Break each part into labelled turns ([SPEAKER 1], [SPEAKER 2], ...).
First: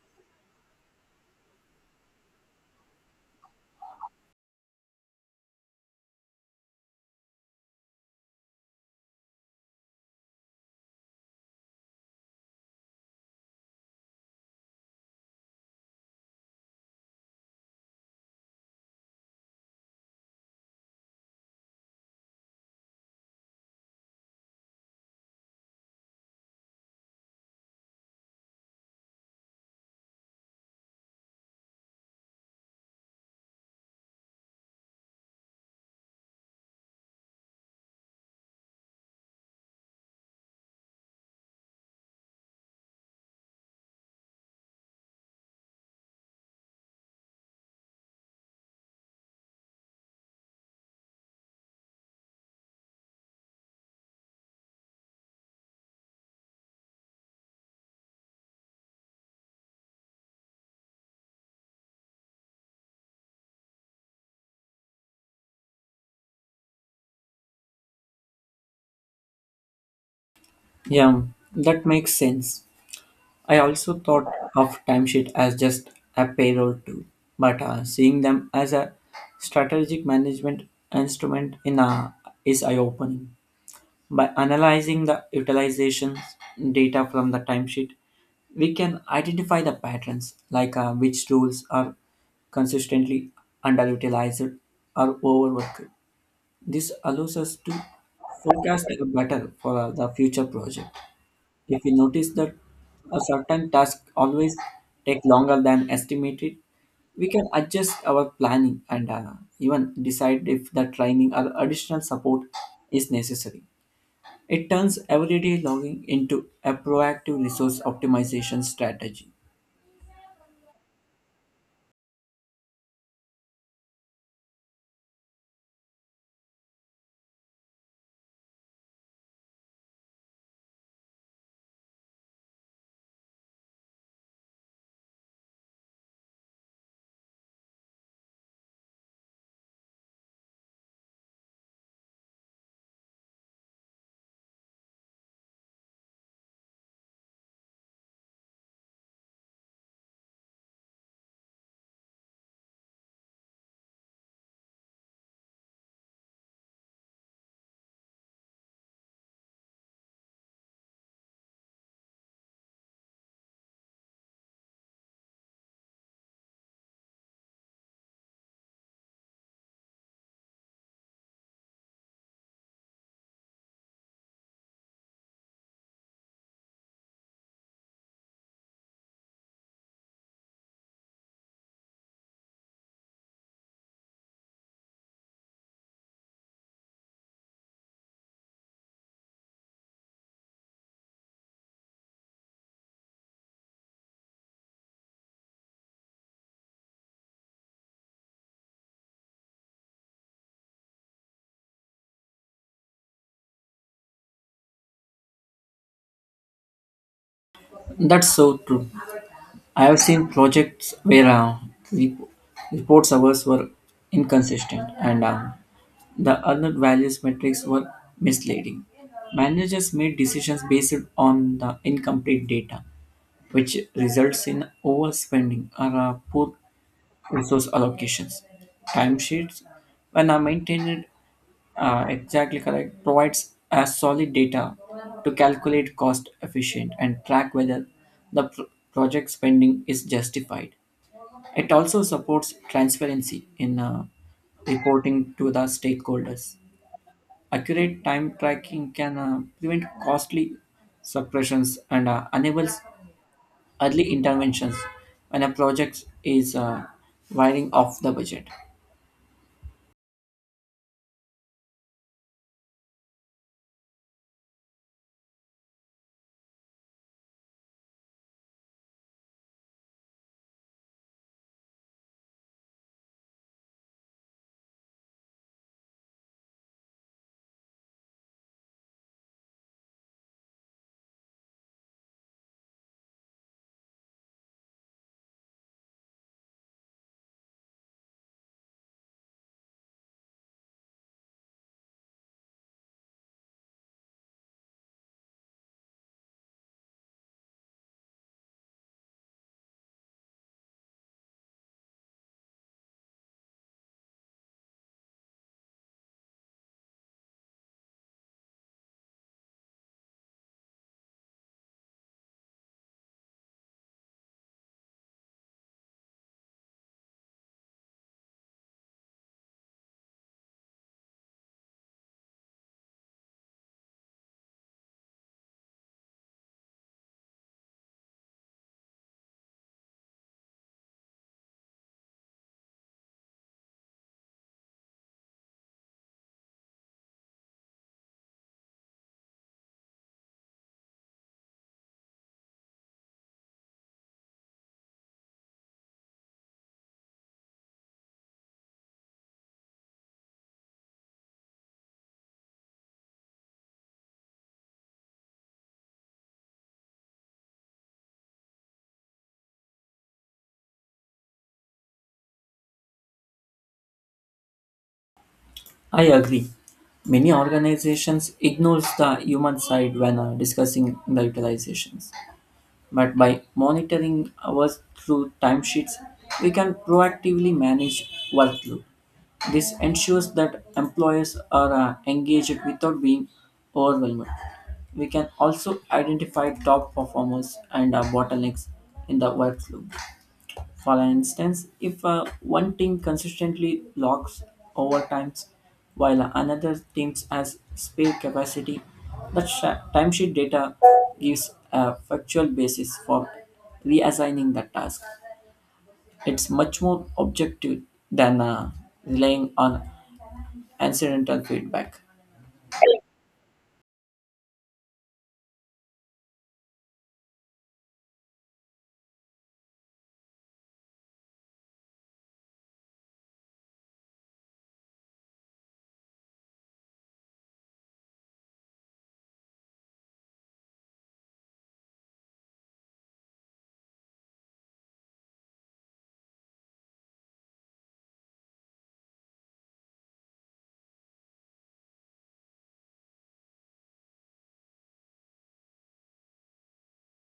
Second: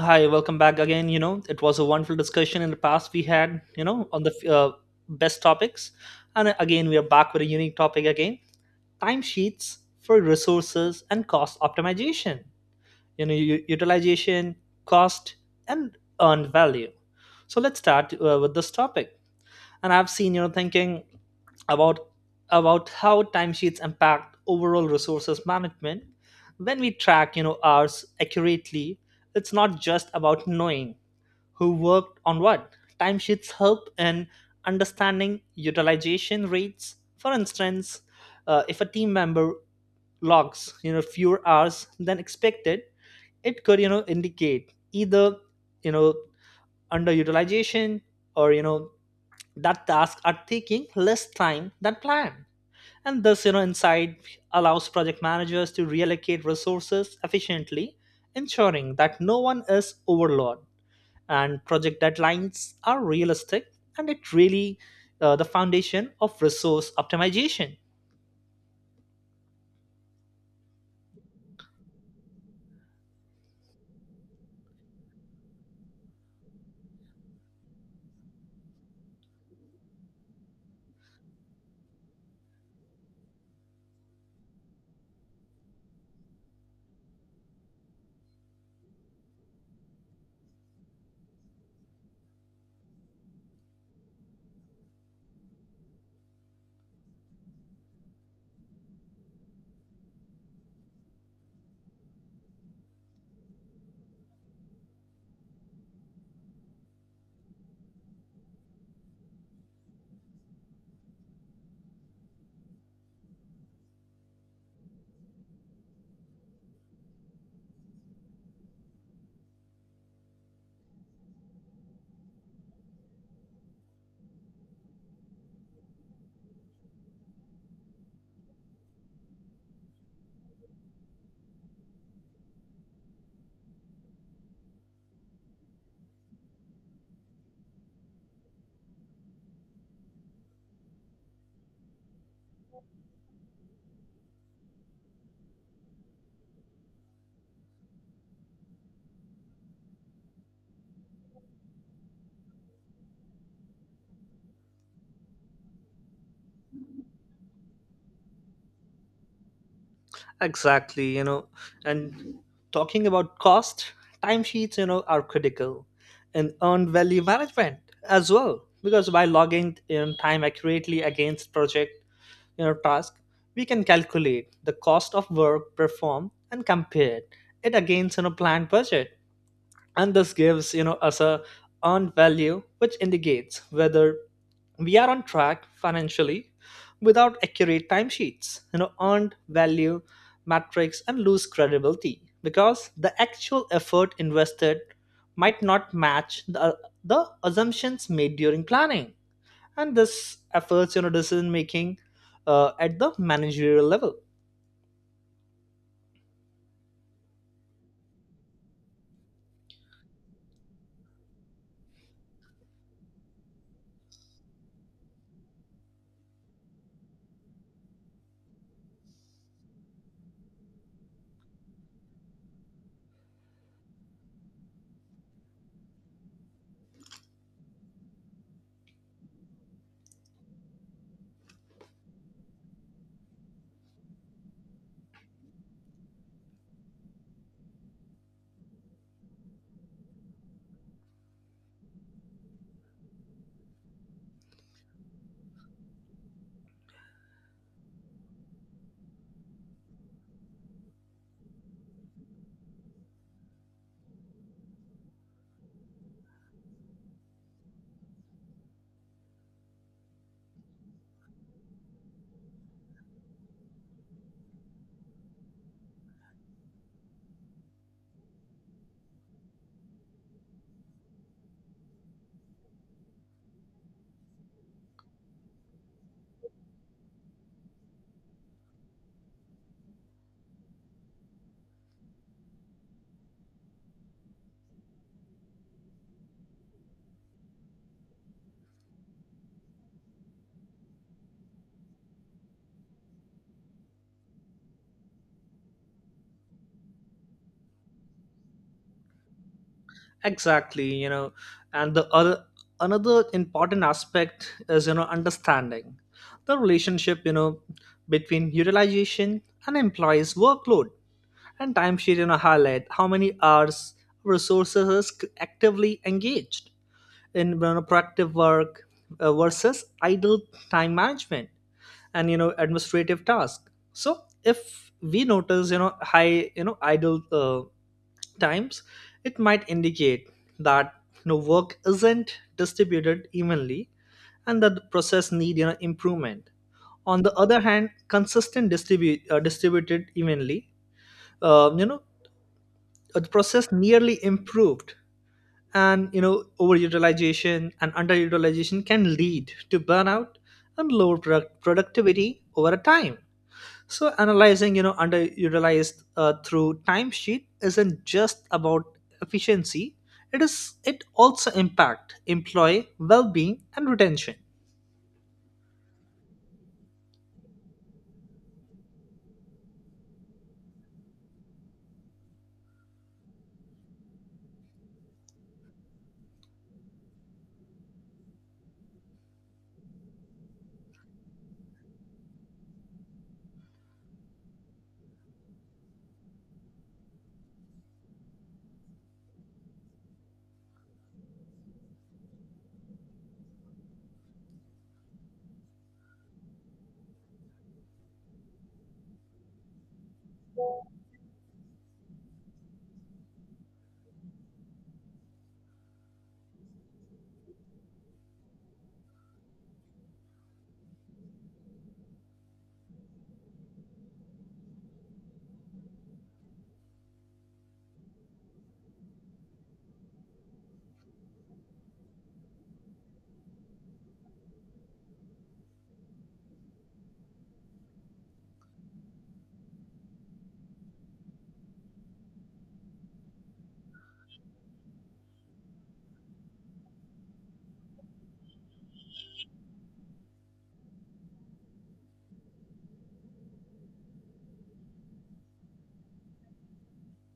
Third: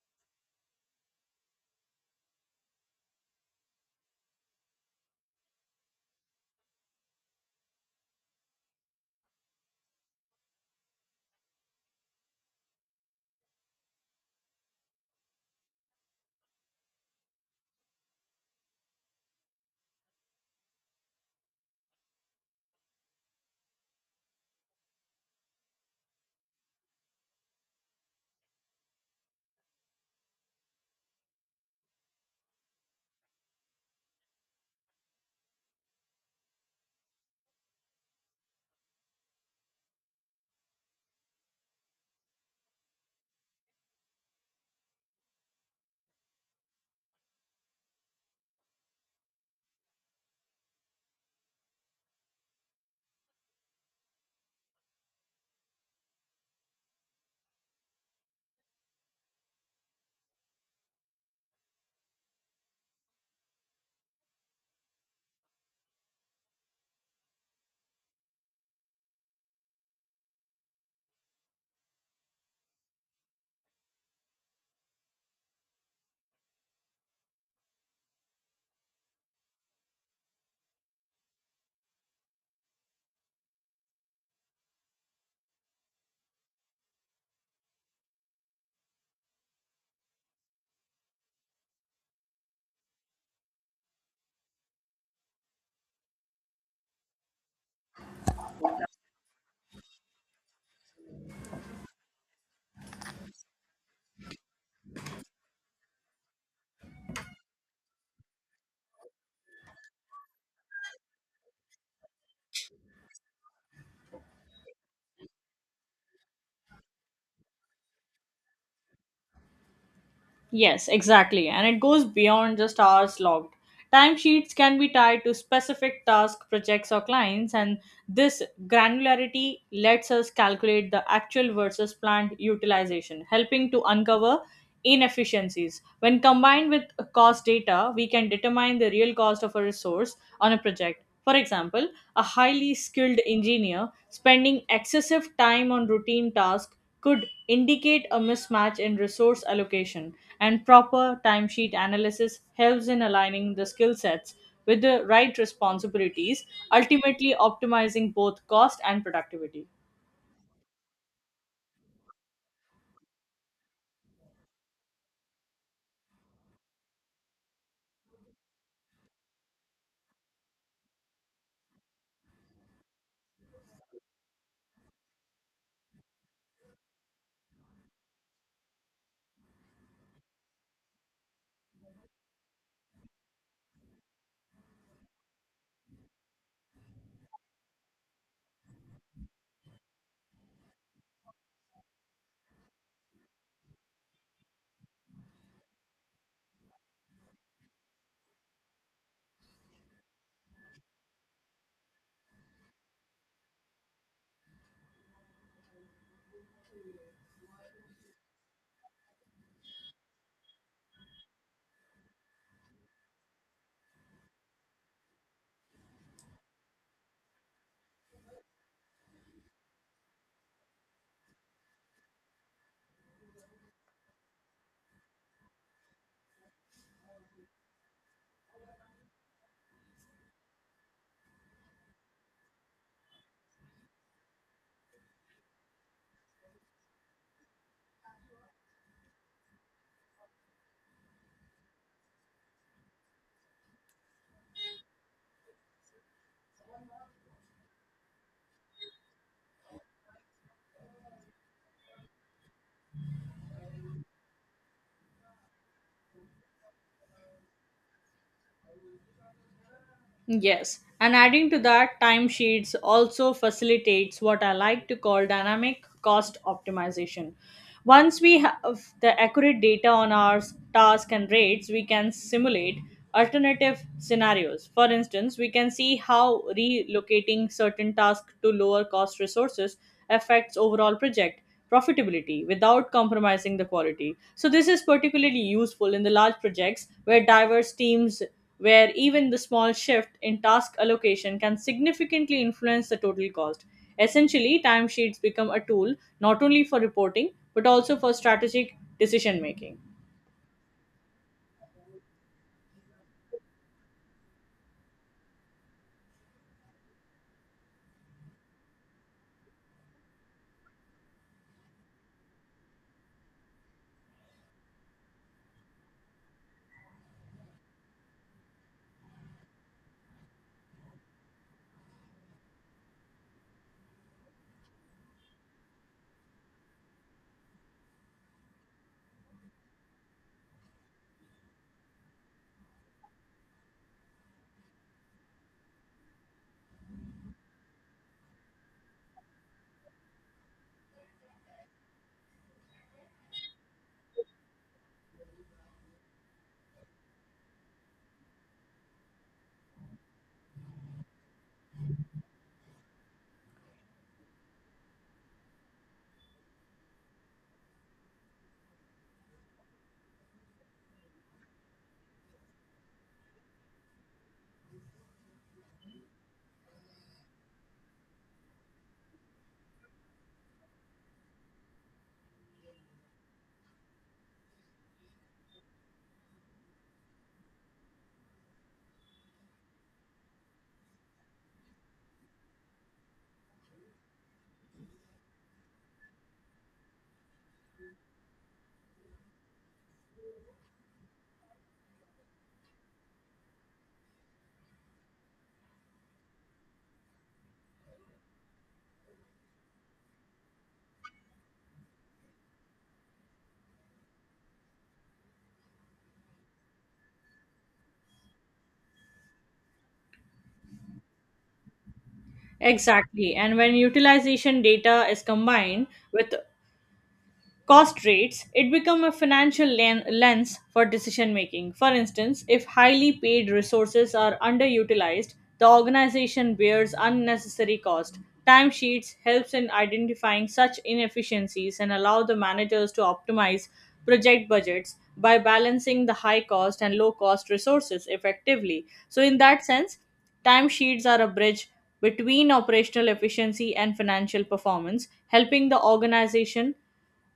[SPEAKER 1] Hi, welcome back again. It was a wonderful discussion in the past we had, on the best topics. And again, we are back with a unique topic again, timesheets for resources and cost optimization, utilization, cost, and earned value. So let's start with this topic. And I've seen, thinking about about how timesheets impact overall resources management when we track hours accurately. It's not just about knowing who worked on what. Timesheets help in understanding utilization rates. For instance, if a team member logs fewer hours than expected, it could indicate either you know underutilization or that tasks are taking less time than planned. And this insight allows project managers to reallocate resources efficiently, ensuring that no one is overloaded and project deadlines are realistic, and it really, the foundation of resource optimization.
[SPEAKER 2] Yeah, that makes sense. I also thought of timesheet as just a payroll tool, but seeing them as a strategic management instrument in a, is eye-opening. By analyzing the utilizations data from the timesheet, we can identify the patterns, like which tools are consistently underutilized or overworked. This allows us to forecast better for the future project. If we notice that a certain task always take longer than estimated, we can adjust our planning and even decide if the training or additional support is necessary. It turns everyday logging into a proactive resource optimization strategy.
[SPEAKER 3] Yes, exactly. And it goes beyond just hours logged. Timesheets can be tied to specific tasks, projects, or clients, and this granularity lets us calculate the actual versus planned utilization, helping to uncover inefficiencies. When combined with cost data, we can determine the real cost of a resource on a project. For example, a highly skilled engineer spending excessive time on routine tasks could indicate a mismatch in resource allocation, and proper timesheet analysis helps in aligning the skill sets with the right responsibilities, ultimately optimizing both cost and productivity.
[SPEAKER 1] Exactly, and talking about cost, timesheets are critical in earned value management as well, because by logging in time accurately against project, task, we can calculate the cost of work performed and compare it against planned budget. And this gives us a earned value, which indicates whether we are on track financially. Without accurate timesheets, earned value metrics and lose credibility because the actual effort invested might not match the assumptions made during planning, and this efforts, decision making at the managerial level.
[SPEAKER 2] That's so true. I have seen projects where rep- reports hours were inconsistent and the other values metrics were misleading. Managers made decisions based on the incomplete data, which results in overspending or poor resource allocations. Timesheets, when are maintained exactly correct, provides a solid data to calculate cost efficient and track whether the project spending is justified. It also supports transparency in reporting to the stakeholders. Accurate time tracking can prevent costly suppressions and enables early interventions when a project is wiring off the budget.
[SPEAKER 3] Yes, and adding to that, timesheets also facilitates what I like to call dynamic cost optimization. Once we have the accurate data on our task and rates, we can simulate alternative scenarios. For instance, we can see how relocating certain tasks to lower cost resources affects overall project profitability without compromising the quality. So this is particularly useful in the large projects where diverse teams, where even the small shift in task allocation can significantly influence the total cost. Essentially, timesheets become a tool not only for reporting but also for strategic decision making.
[SPEAKER 1] Exactly, and the other another important aspect is understanding the relationship, between utilization and employees workload. And timesheet, highlight how many hours resources is actively engaged in, productive work, versus idle time management and administrative task. So if we notice, high, idle, times, it might indicate that, work isn't distributed evenly and that the process need, improvement. On the other hand, consistent distribute, distributed evenly, um, you know the process nearly improved, and overutilization and underutilization can lead to burnout and lower productivity over a time. So analyzing, underutilized through timesheet isn't just about efficiency. It also impact employee well-being and retention.
[SPEAKER 2] I agree. Many organizations ignores the human side when discussing the utilizations. But by monitoring hours through timesheets, we can proactively manage workload. This ensures that employers are engaged without being overwhelmed. We can also identify top performers and bottlenecks in the workflow. For instance, if one team consistently locks overtimes while another team has spare capacity, timesheet data gives a factual basis for reassigning the task. It's much more objective than relying on incidental feedback.
[SPEAKER 3] Exactly. And when utilization data is combined with cost rates, it become a financial lens for decision making. For instance, if highly paid resources are underutilized, the organization bears unnecessary cost. Timesheets helps in identifying such inefficiencies and allow the managers to optimize project budgets by balancing the high cost and low cost resources effectively. So in that sense, timesheets are a bridge between operational efficiency and financial performance, helping the organization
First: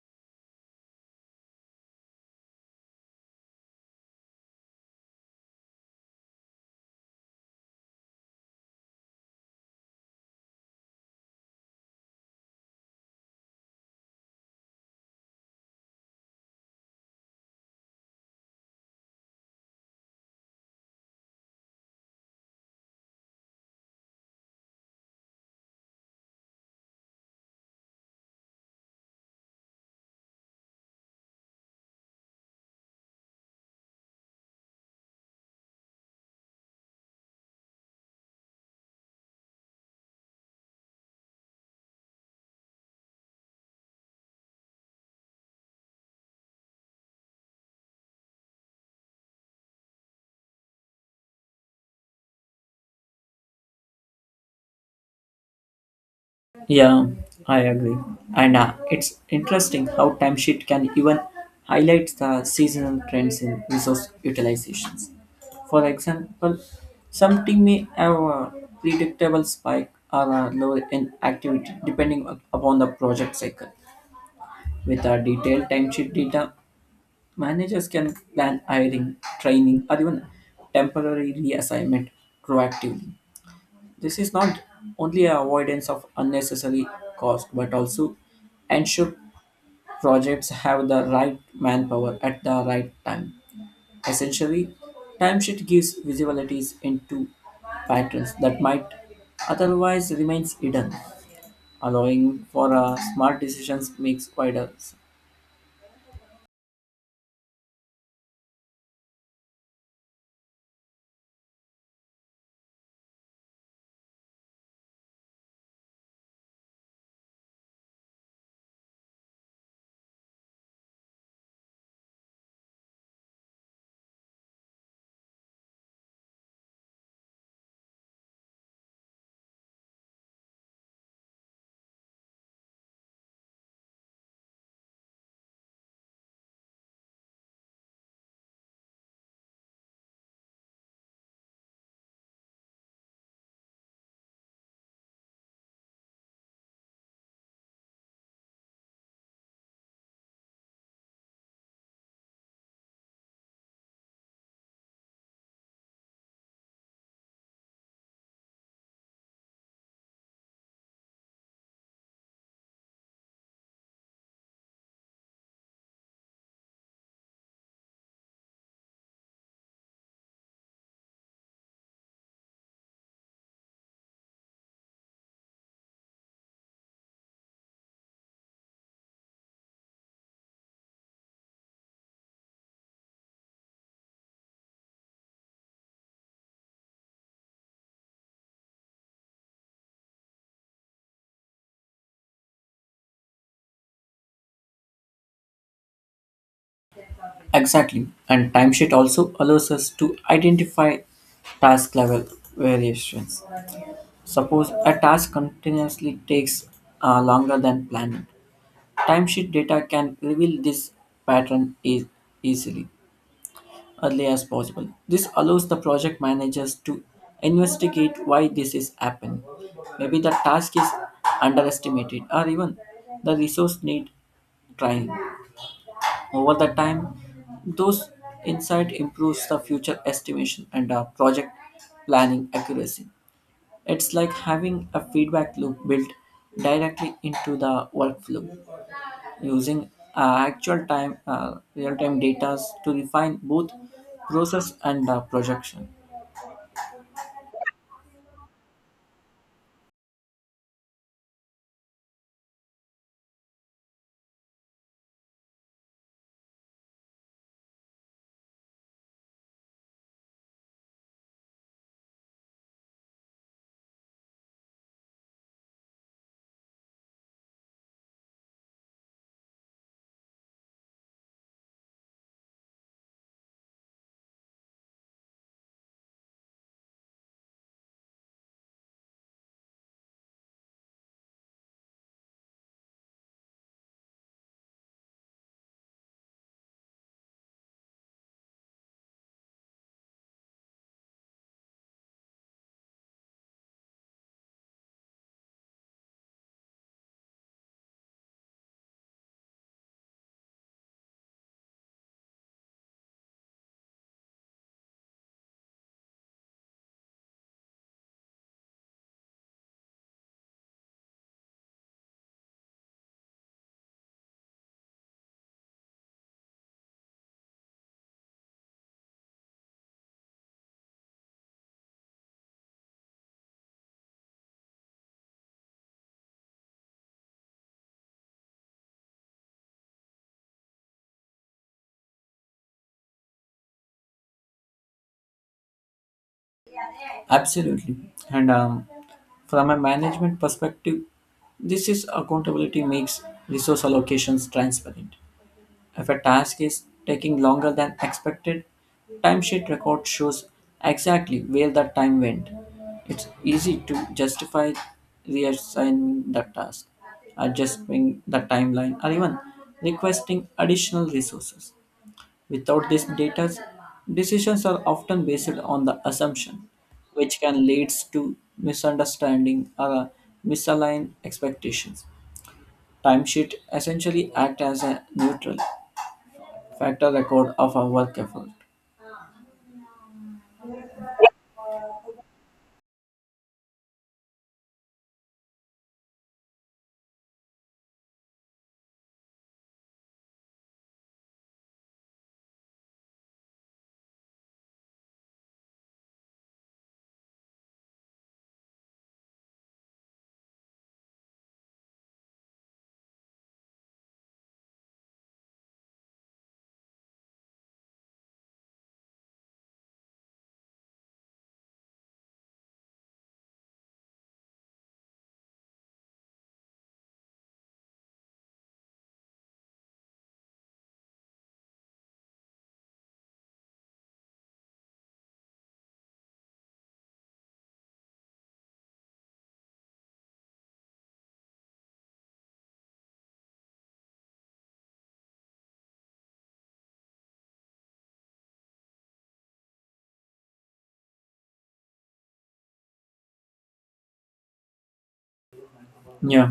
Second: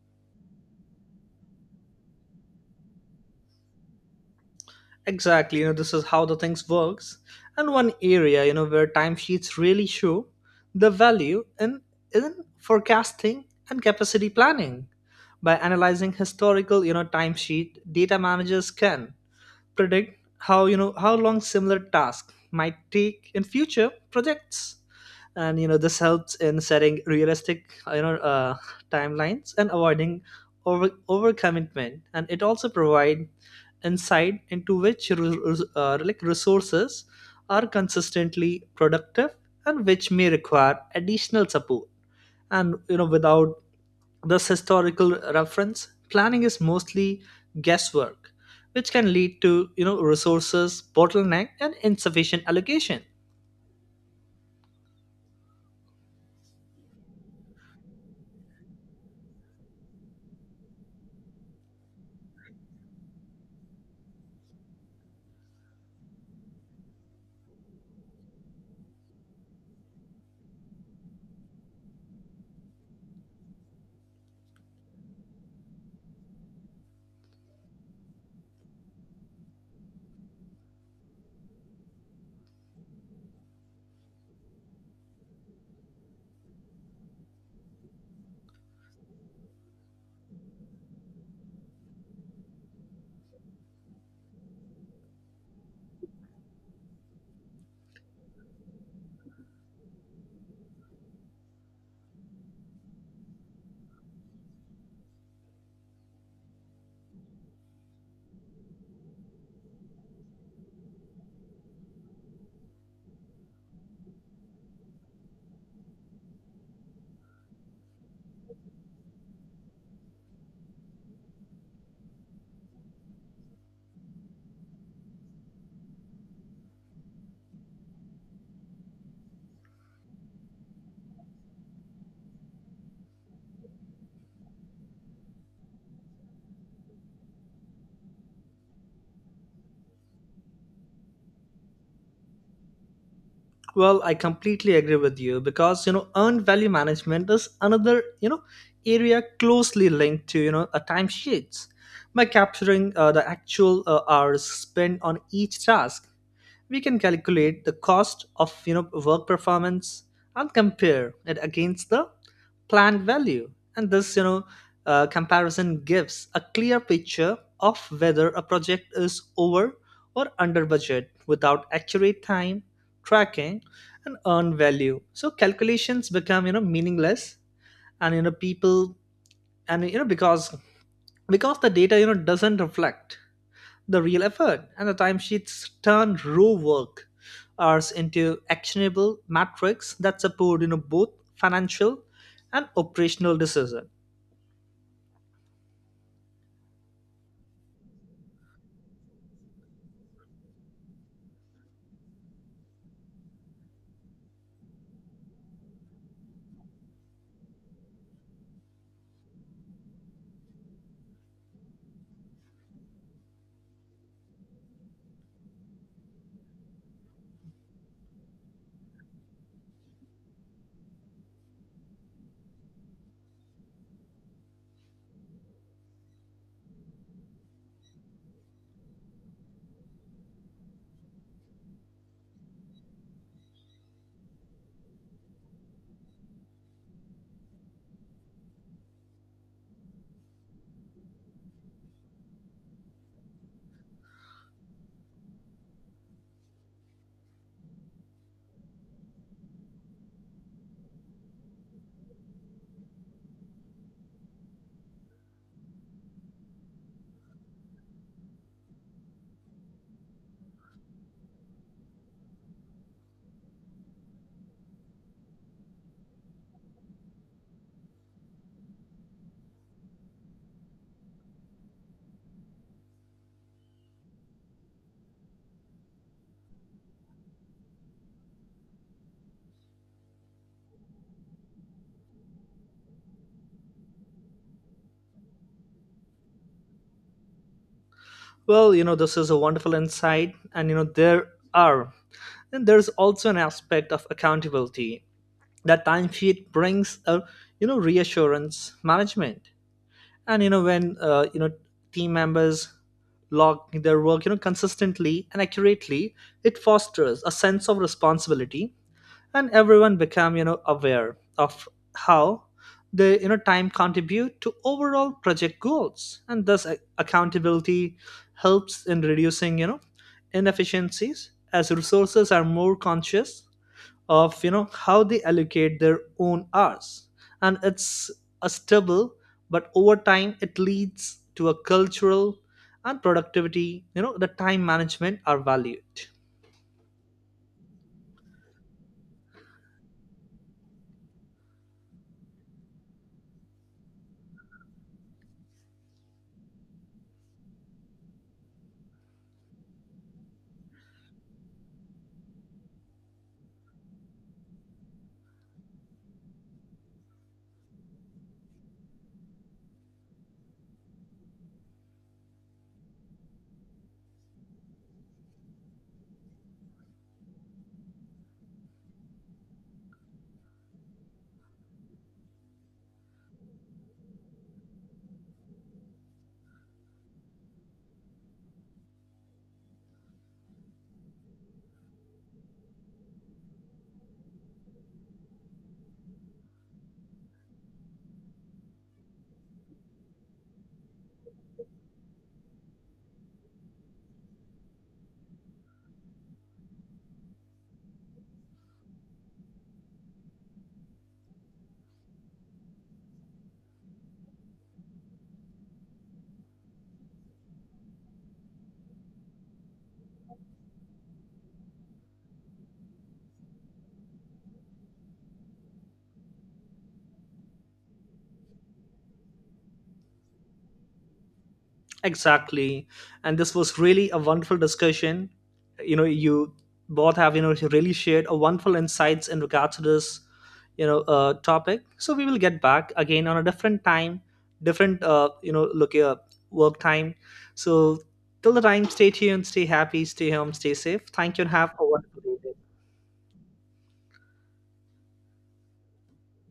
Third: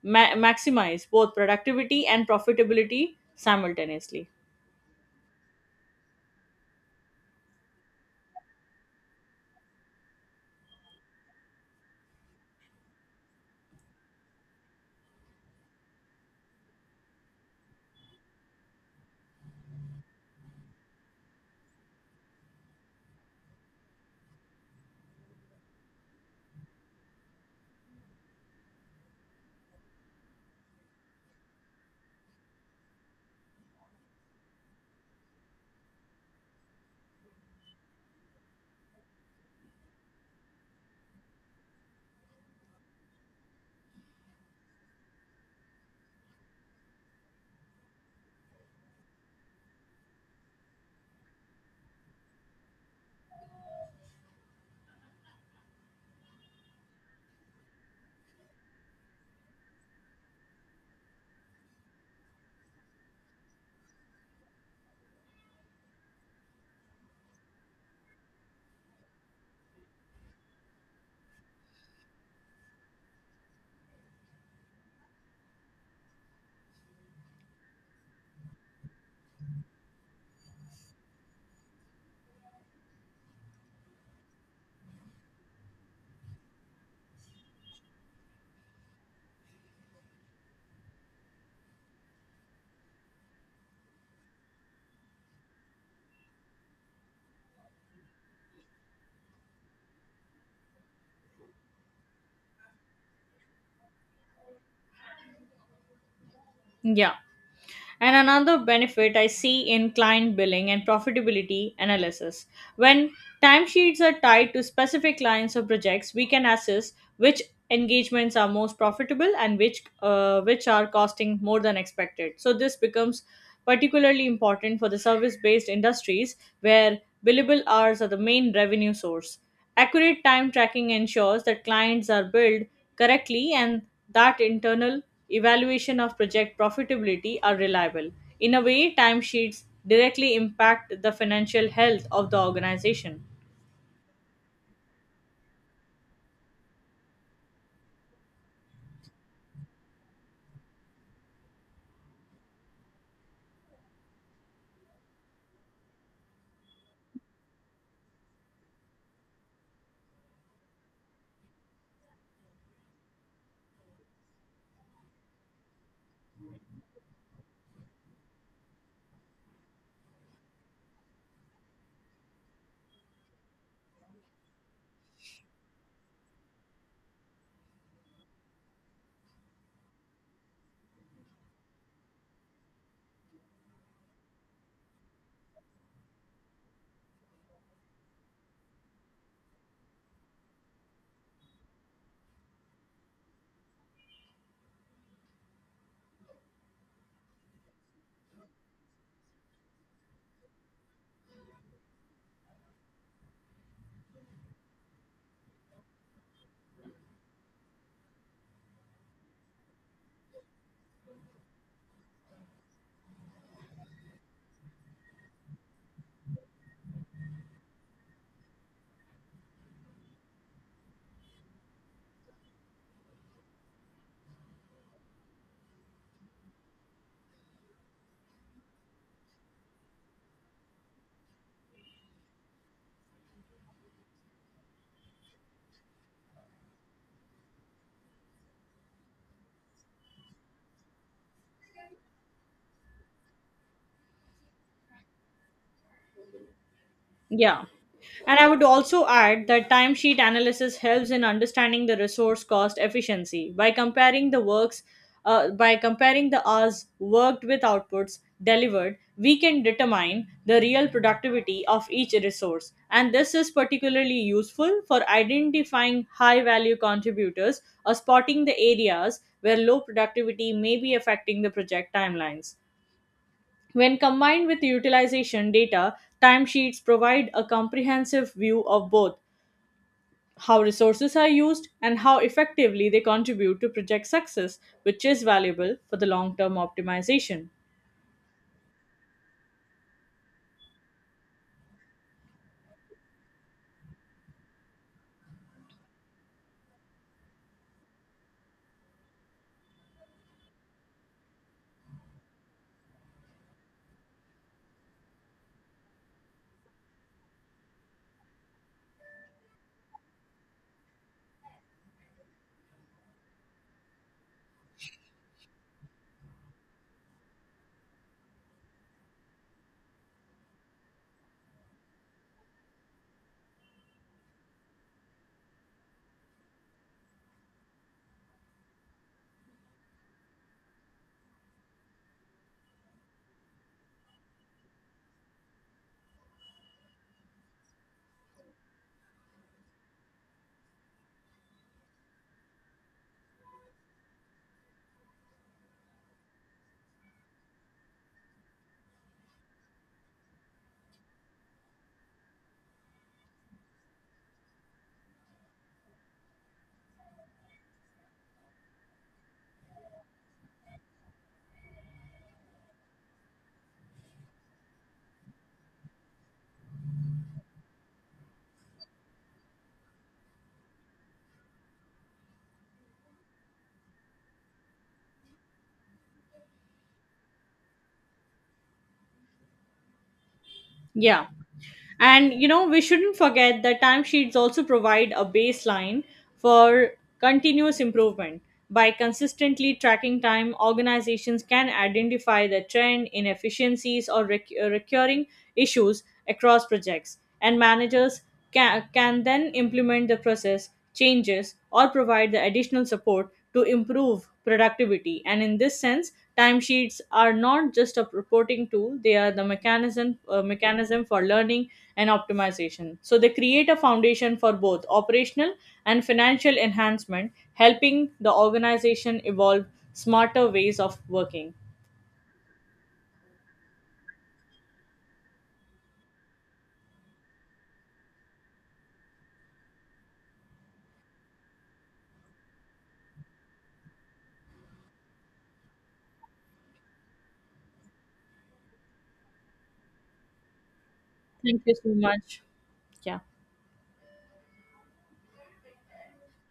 [SPEAKER 3] maximize both productivity and profitability simultaneously.
[SPEAKER 1] Exactly, this is how the things works. And one area, where timesheets really show the value in forecasting and capacity planning. By analyzing historical, timesheet, data managers can predict how you know how long similar tasks might take in future projects. And this helps in setting realistic, you know uh, timelines, and avoiding overcommitment. And it also provides insight into which resources are consistently productive and which may require additional support. And, you know without thus, historical reference planning is mostly guesswork, which can lead to, resources bottleneck and insufficient allocation.
[SPEAKER 2] Yeah, I agree. And it's interesting how timesheet can even highlight the seasonal trends in resource utilizations. For example, some team may have a predictable spike or a low in activity depending upon the project cycle. With our detailed timesheet data, managers can plan hiring, training, or even temporary reassignment proactively. This is not only an avoidance of unnecessary cost, but also ensure projects have the right manpower at the right time. Essentially, timesheet gives visibilities into patterns that might otherwise remain hidden, allowing for a smart decisions makes wider.
[SPEAKER 3] Yeah. And another benefit I see in client billing and profitability analysis. When timesheets are tied to specific clients or projects, we can assess which engagements are most profitable and which which are costing more than expected. So this becomes particularly important for the service based industries where billable hours are the main revenue source. Accurate time tracking ensures that clients are billed correctly and that internal evaluation of project profitability are reliable. In a way, timesheets directly impact the financial health of the organization.
[SPEAKER 1] Well, I completely agree with you, because earned value management is another, area closely linked to, a timesheets. By capturing, the actual, hours spent on each task, we can calculate the cost of, work performance, and compare it against the planned value. And this, comparison gives a clear picture of whether a project is over or under budget. Without accurate time tracking and earn value, so calculations become, meaningless, and you know people and you know because the data, doesn't reflect the real effort. And the timesheets turn raw work hours into actionable metrics that support, both financial and operational decision.
[SPEAKER 2] Exactly, and timesheet also allows us to identify task level variations. Suppose a task continuously takes longer than planned. Timesheet data can reveal this pattern easily, early as possible. This allows the project managers to investigate why this is happening. Maybe the task is underestimated or even the resource need trying. Over the time, those insight improves the future estimation and project planning accuracy. It's like having a feedback loop built directly into the workflow, using actual time, real time data to refine both process and projection.
[SPEAKER 3] Yeah. And I would also add that timesheet analysis helps in understanding the resource cost efficiency by comparing the hours worked with outputs delivered, we can determine the real productivity of each resource, and this is particularly useful for identifying high value contributors or spotting the areas where low productivity may be affecting the project timelines. When combined with utilization data, timesheets provide a comprehensive view of both how resources are used and how effectively they contribute to project success, which is valuable for the long term optimization.
[SPEAKER 1] Well, this is a wonderful insight. And, you know there are and there's also an aspect of accountability that timesheet brings, a, reassurance management. And, you know when you know team members log their work, consistently and accurately, it fosters a sense of responsibility, and everyone become, aware of how they, time contribute to overall project goals. And thus accountability helps in reducing, inefficiencies, as resources are more conscious of, how they allocate their own hours. And it's a stubble, but over time it leads to a cultural and productivity, the time management are valued.
[SPEAKER 2] Absolutely. And from a management perspective, this is accountability makes resource allocations transparent. If a task is taking longer than expected, timesheet record shows exactly where that time went. It's easy to justify reassigning the task, adjusting the timeline, or even requesting additional resources. Without this data, decisions are often based on the assumption, which can lead to misunderstanding or misaligned expectations. Timesheet essentially act as a neutral factor record of our work effort.
[SPEAKER 3] Yeah. And you know, we shouldn't forget that timesheets also provide a baseline for continuous improvement. By consistently tracking time, organizations can identify the trend, in efficiencies or recurring issues across projects. And managers can then implement the process changes or provide the additional support to improve productivity. And in this sense, timesheets are not just a reporting tool, they are the mechanism for learning and optimization. So they create a foundation for both operational and financial enhancement, helping the organization evolve smarter ways of working.
[SPEAKER 1] Exactly. And this was really a wonderful discussion. You both have, really shared a wonderful insights in regards to this, topic. So we will get back again on a different time, different, look, work time. So till the time, stay tuned, stay happy, stay home, stay safe. Thank you and
[SPEAKER 3] Thank
[SPEAKER 1] have
[SPEAKER 3] you
[SPEAKER 1] a
[SPEAKER 3] so
[SPEAKER 1] wonderful
[SPEAKER 3] much.
[SPEAKER 1] day.
[SPEAKER 3] Yeah.
[SPEAKER 2] Yeah.